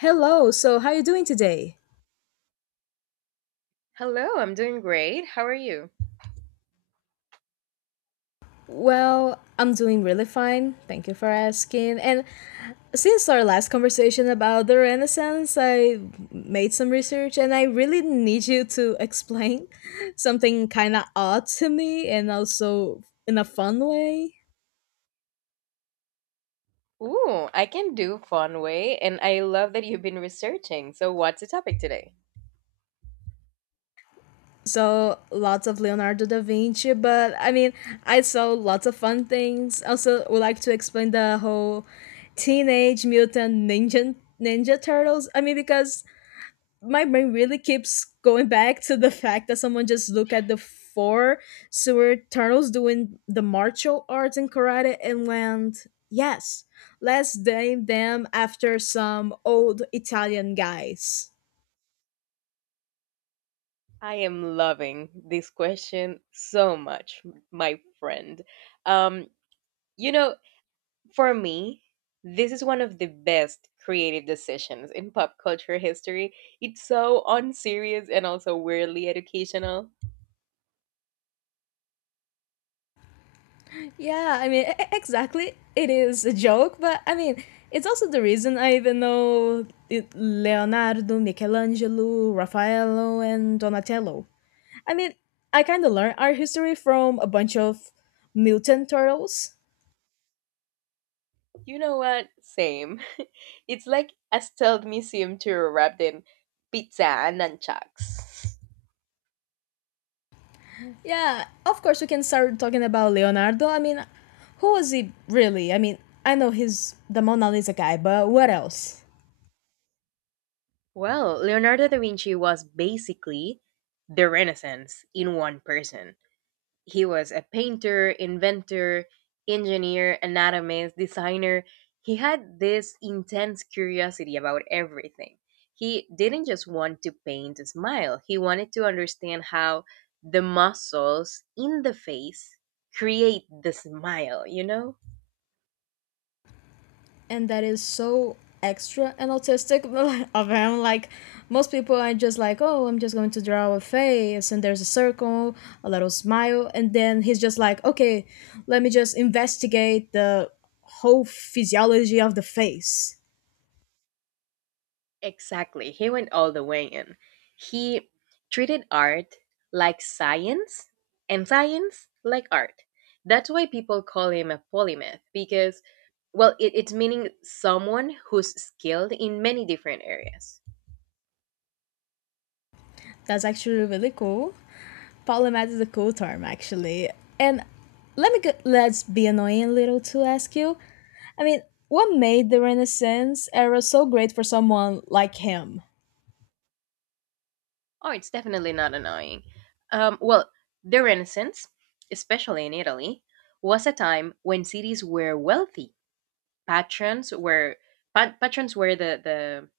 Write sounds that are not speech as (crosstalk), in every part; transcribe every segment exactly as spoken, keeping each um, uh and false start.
Hello, so how are you doing today? Hello, I'm doing great. How are you? Well, I'm doing really fine. Thank you for asking. And since our last conversation about the Renaissance, I made some research and I really need you to explain (laughs) something kind of odd to me and also in a fun way. Ooh, I can do fun way, and I love that you've been researching. So, what's the topic today? So, lots of Leonardo da Vinci, but I mean, I saw lots of fun things. Also, would like to explain the whole Teenage Mutant Ninja Ninja Turtles. I mean, because my brain really keeps going back to the fact that someone just look at the four sewer turtles doing the martial arts in karate and went, yes, let's name them after some old Italian guys. I am loving this question so much, my friend. Um, you know, for me, this is one of the best creative decisions in pop culture history. It's so unserious and also weirdly educational. Yeah, I mean, e- e- exactly. It is a joke, but I mean, it's also the reason I even know it- Leonardo, Michelangelo, Raffaello, and Donatello. I mean, I kind of learned our history from a bunch of mutant turtles. You know what? Same. (laughs) It's like a stealth museum tour wrapped in pizza and nunchucks. Yeah, of course we can start talking about Leonardo. I mean, who was he really? I mean, I know he's the Mona Lisa guy, but what else? Well, Leonardo da Vinci was basically the Renaissance in one person. He was a painter, inventor, engineer, anatomist, designer. He had this intense curiosity about everything. He didn't just want to paint a smile, he wanted to understand how the muscles in the face create the smile, you know? And that is so extra and autistic (laughs) of him. Like, most people are just like, oh, I'm just going to draw a face, and there's a circle, a little smile, and then he's just like, okay, let me just investigate the whole physiology of the face. Exactly. He went all the way in. He treated art like science and science like art. That's why people call him a polymath because, well, it, it's meaning someone who's skilled in many different areas. That's actually really cool. Polymath is a cool term, actually. And let me go, let's be annoying a little to ask you. I mean, what made the Renaissance era so great for someone like him? Oh, it's definitely not annoying. Um, well, the Renaissance, especially in Italy, was a time when cities were wealthy. Patrons were pa- patrons were the, the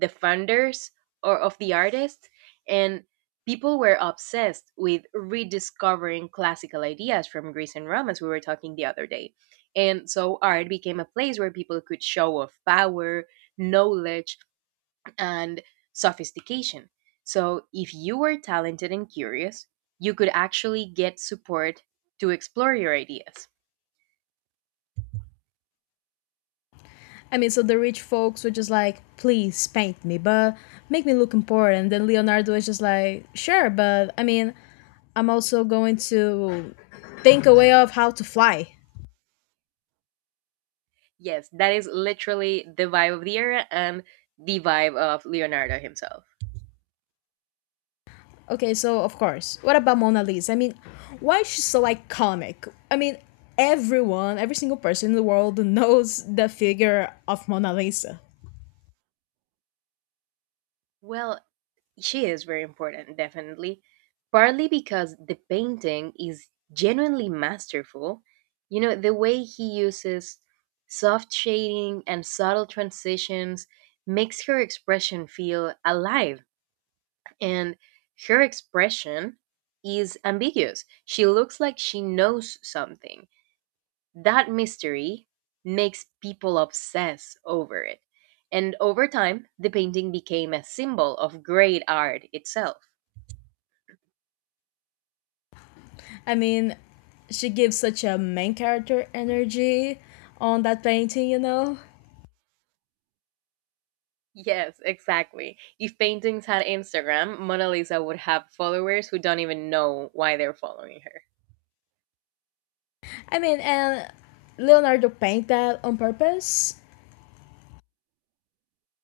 the funders or of the artists, and people were obsessed with rediscovering classical ideas from Greece and Rome, as we were talking the other day. And so art became a place where people could show off power, knowledge, and sophistication. So if you were talented and curious, you could actually get support to explore your ideas. I mean, so the rich folks were just like, please paint me, but make me look important. Then Leonardo is just like, sure, but I mean, I'm also going to think a way of how to fly. Yes, that is literally the vibe of the era and the vibe of Leonardo himself. Okay, so of course. What about Mona Lisa? I mean, why is she so iconic? I mean, everyone, every single person in the world knows the figure of Mona Lisa. Well, she is very important, definitely. Partly because the painting is genuinely masterful. You know, the way he uses soft shading and subtle transitions makes her expression feel alive. And her expression is ambiguous. She looks like she knows something. That mystery makes people obsess over it. And over time, the painting became a symbol of great art itself. I mean, she gives such a main character energy on that painting, you know? Yes, exactly. If paintings had Instagram, Mona Lisa would have followers who don't even know why they're following her. I mean, and Leonardo paint that on purpose.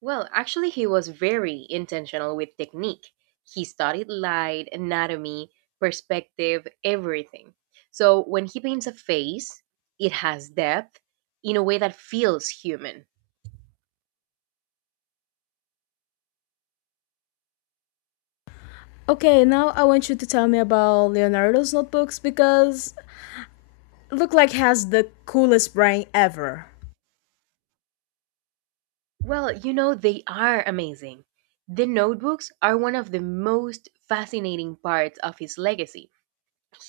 Well, actually, he was very intentional with technique. He studied light, anatomy, perspective, everything. So when he paints a face, it has depth in a way that feels human. Okay, now I want you to tell me about Leonardo's notebooks because look like he has the coolest brain ever. Well, you know, they are amazing. The notebooks are one of the most fascinating parts of his legacy.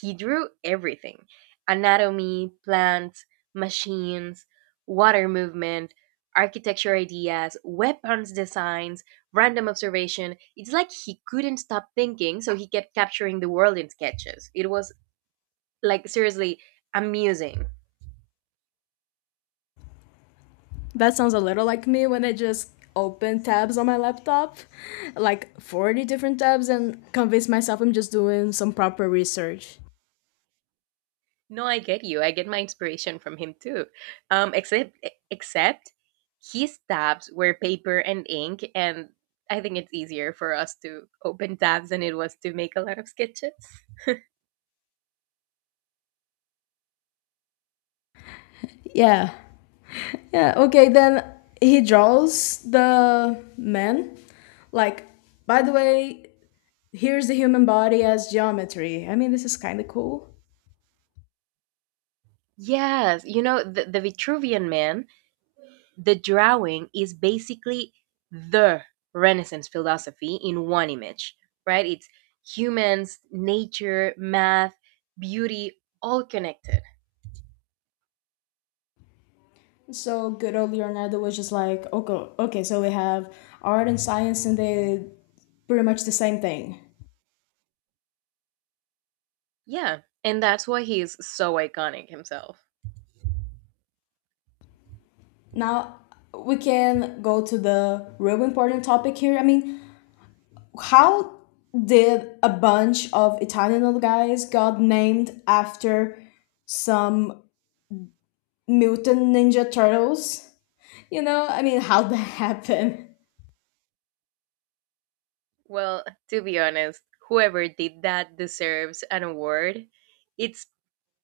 He drew everything: anatomy, plants, machines, water movement, architecture ideas, weapons designs, random observation. It's like he couldn't stop thinking, so he kept capturing the world in sketches. It was like seriously amusing. That sounds a little like me when I just open tabs on my laptop, like forty different tabs, and convince myself I'm just doing some proper research. No, I get you. I get my inspiration from him too. Um, except e, except his tabs were paper and ink, and I think it's easier for us to open tabs than it was to make a lot of sketches. Yeah. Yeah. Okay, then he draws the man. Like, by the way, here's the human body as geometry. I mean, this is kind of cool. Yes, you know, the, the Vitruvian Man, the drawing is basically the Renaissance philosophy in one image, right? It's humans, nature, math, beauty, all connected. So good old Leonardo was just like, okay, okay, so we have art and science, and they pretty much the same thing. Yeah, and that's why he is so iconic himself. Now we can go to the real important topic here. I mean, how did a bunch of Italian little guys got named after some mutant ninja turtles? You know, I mean, how that (laughs) happen? Well, to be honest, whoever did that deserves an award. It's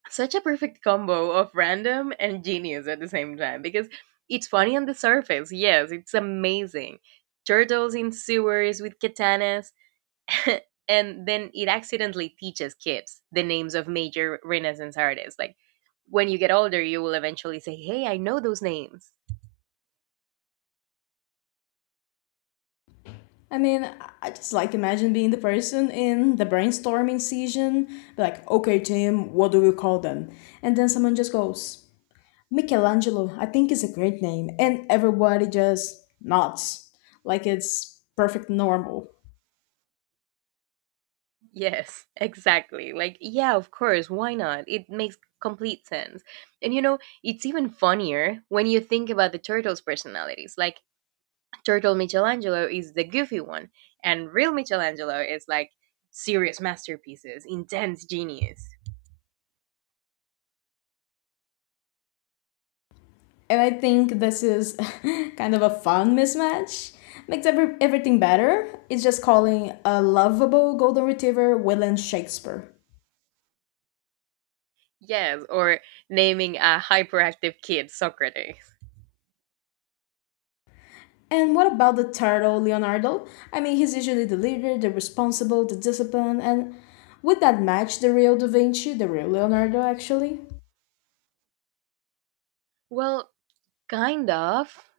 such a perfect combo of random and genius at the same time because it's funny on the surface. Yes, it's amazing. Turtles in sewers with katanas. (laughs) And then it accidentally teaches kids the names of major Renaissance artists. Like when you get older, you will eventually say, "Hey, I know those names." I mean, I just like imagine being the person in the brainstorming session, be like, okay, team, what do we call them? And then someone just goes, Michelangelo, I think is a great name, and everybody just nods like it's perfect normal. Yes, (laughs) exactly. Like, yeah, of course, why not? It makes complete sense. And you know, it's even funnier when you think about the turtles' personalities. Like, Turtle Michelangelo is the goofy one, and real Michelangelo is like serious masterpieces, intense genius. And I think this is (laughs) kind of a fun mismatch. Makes every, everything better. It's just calling a lovable golden retriever William Shakespeare. Yes, or naming a hyperactive kid Socrates. And what about the turtle Leonardo? I mean, he's usually the leader, the responsible, the disciplined, and would that match the real Da Vinci, the real Leonardo actually? Well, kind of,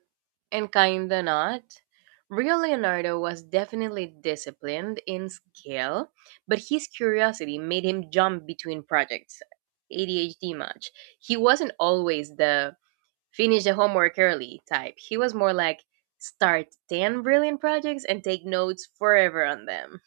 and kinda not. Real Leonardo was definitely disciplined in skill, but his curiosity made him jump between projects. A D H D much. He wasn't always the finish the homework early type. He was more like start ten brilliant projects and take notes forever on them.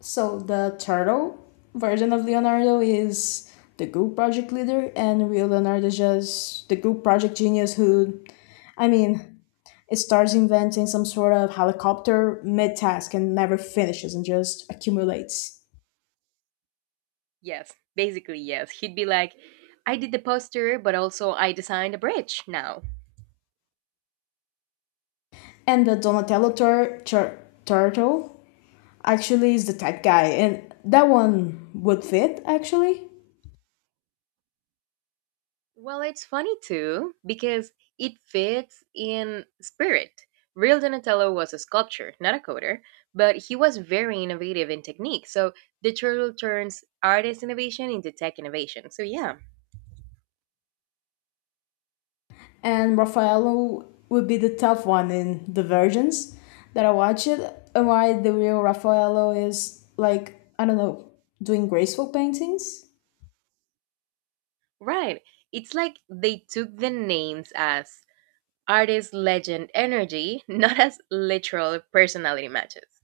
So the turtle version of Leonardo is the group project leader, and real Leonardo is just the group project genius who, I mean, it starts inventing some sort of helicopter mid task and never finishes and just accumulates. Yes, basically, yes. He'd be like, "I did the poster, but also I designed a bridge now." And the Donatello tur- tur- turtle actually is the tech guy, and that one would fit actually. Well, it's funny too, because it fits in spirit. Real Donatello was a sculptor, not a coder, but he was very innovative in technique. So the turtle turns artist innovation into tech innovation. So, yeah, And Raffaello would be the tough one in The Virgins that I watched, and why the real Raffaello is like I don't know doing graceful paintings, right. It's like they took the names as artist legend energy, (laughs) not as literal personality matches.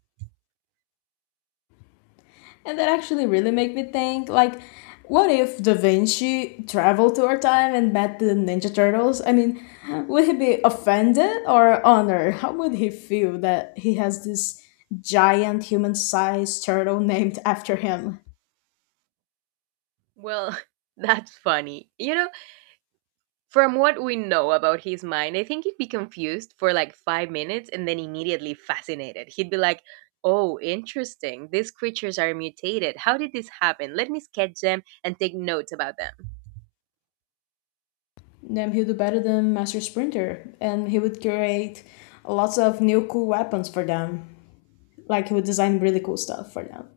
and that actually really made me think like. What if Da Vinci traveled to our time and met the Ninja Turtles? I mean, would he be offended or honored? How would he feel that he has this giant human sized turtle named after him? Well, (laughs) that's funny. You know, from what we know about his mind, I think he'd be confused for like five minutes and then immediately fascinated. He'd be like, "Oh, interesting. These creatures are mutated. How did this happen? Let me sketch them and take notes about them." Then he would be better than Master Sprinter, and he would create lots of new cool weapons for them. Like he would design really cool stuff for them.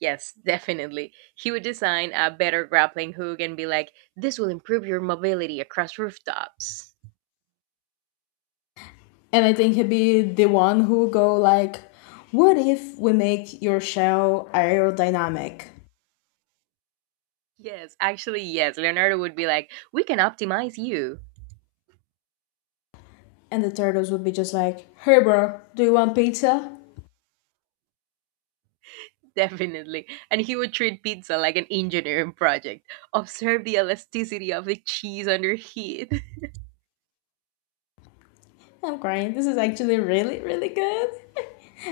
Yes, (laughs) definitely. He would design a better grappling hook and be like, "This will improve your mobility across rooftops." And I think he'd be the one who would go like, "What if we make your shell aerodynamic?" Yes, actually, yes. Leonardo would be like, "We can optimize you." And the turtles would be just like, "Hey, bro, do you want pizza?" (laughs) Definitely. And he would treat pizza like an engineering project. Observe the elasticity of the cheese under heat. (laughs) I'm crying. This is actually really, really good.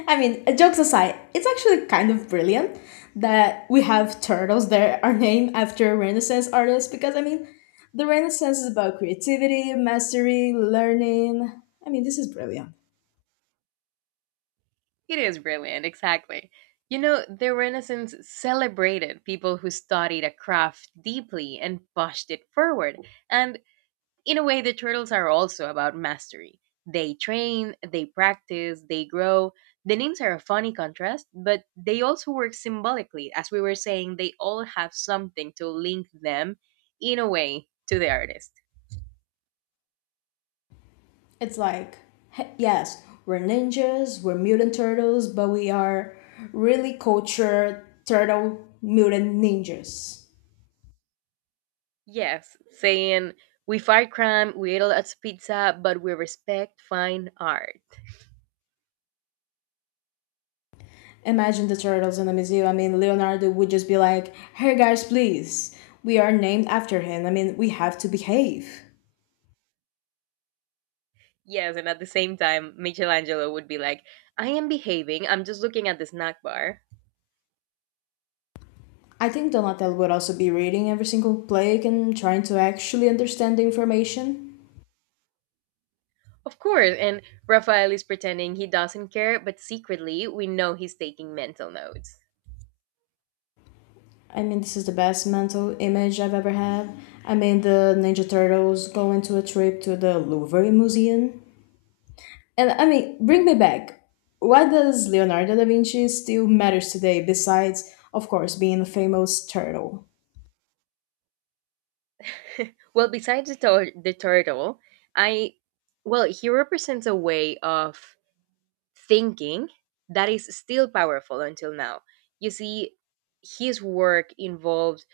I mean, uh, jokes aside, it's actually kind of brilliant that we have turtles that are named after Renaissance artists because, I mean, the Renaissance is about creativity, mastery, learning. I mean, this is brilliant. It is brilliant, exactly. You know, the Renaissance celebrated people who studied a craft deeply and pushed it forward. And in a way, the turtles are also about mastery. They train, they practice, they grow. The names are a funny contrast, but they also work symbolically. As we were saying, they all have something to link them, in a way, to the artist. It's like, he- yes, we're ninjas, we're mutant turtles, but we are really cultured turtle mutant ninjas. Yes, saying, we fight crime, we eat a lot of pizza, but we respect fine art. Imagine the turtles in the museum. I mean, Leonardo would just be like, hey guys, please, we are named after him. I mean, we have to behave. Yes, and at the same time, Michelangelo would be like, "I am behaving, I'm just looking at the snack bar." I think Donatello would also be reading every single plague and trying to actually understand the information. Of course, and Raphael is pretending he doesn't care, but secretly we know he's taking mental notes. I mean, this is the best mental image I've ever had. I mean, the Ninja Turtles go into a trip to the Louvre Museum. And I mean, bring me back. Why does Leonardo da Vinci still matters today besides, of course, being a famous turtle? Well, besides the, tur- the turtle, I well, he represents a way of thinking that is still powerful until now. You see, his work involved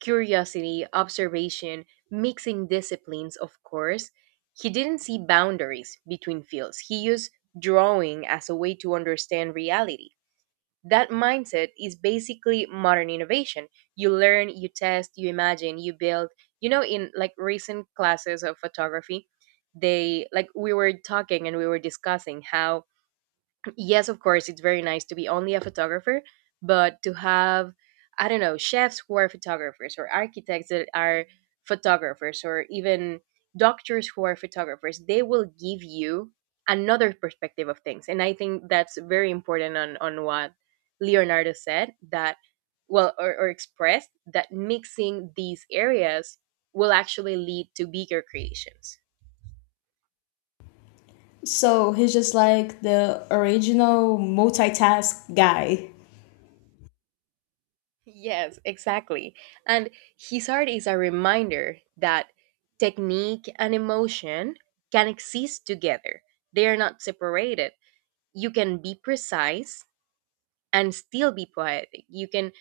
curiosity, observation, mixing disciplines, of course. He didn't see boundaries between fields. He used drawing as a way to understand reality. That mindset is basically modern innovation. You learn, you test, you imagine, you build. You know, in like recent classes of photography, they like, we were talking and we were discussing how, yes, of course, it's very nice to be only a photographer, but to have, I don't know, chefs who are photographers or architects that are photographers or even doctors who are photographers, they will give you another perspective of things. And I think that's very important on, on what Leonardo said, that, well, or, or expressed, that mixing these areas will actually lead to bigger creations. So he's just like the original multitask guy. Yes, exactly. And his art is a reminder that technique and emotion can exist together, they are not separated. You can be precise and still be poetic. You can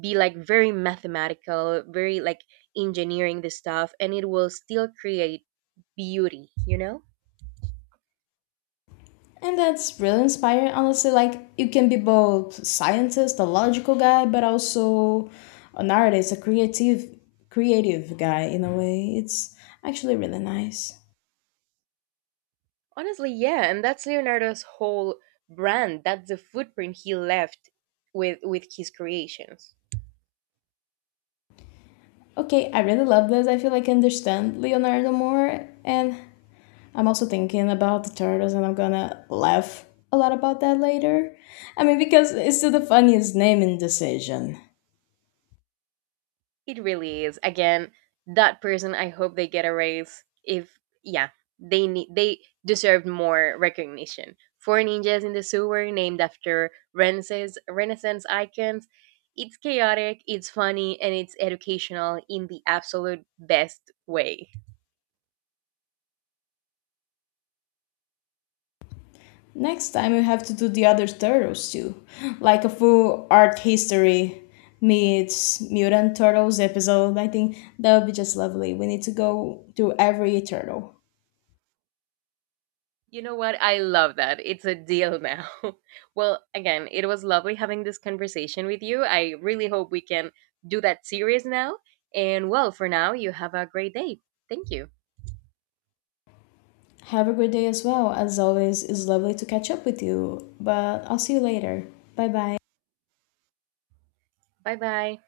be like very mathematical, very like engineering the stuff, and it will still create beauty, you know? And that's really inspiring, honestly. Like, you can be both scientist, a logical guy, but also an artist, a creative, creative guy in a way. It's actually really nice. Honestly, yeah. And that's Leonardo's whole brand. That's the footprint he left with with his creations. Okay, I really love this. I feel like I understand Leonardo more, and I'm also thinking about the turtles, and I'm gonna laugh a lot about that later. I mean, because it's still the funniest naming decision. It really is. Again, that person, I hope they get a raise. If yeah, they need they deserved more recognition. Four ninjas in the sewer, named after Renaissance Renaissance icons. It's chaotic, it's funny, and it's educational in the absolute best way. Next time you have to do the other turtles too, like a full art history meets mutant turtles episode. I think that would be just lovely. We need to go through every turtle. You know what? I love that. It's a deal now. (laughs) Well, again, it was lovely having this conversation with you. I really hope we can do that series now. And well, for now, you have a great day. Thank you. Have a great day as well. As always, it's lovely to catch up with you. But I'll see you later. Bye bye. Bye bye.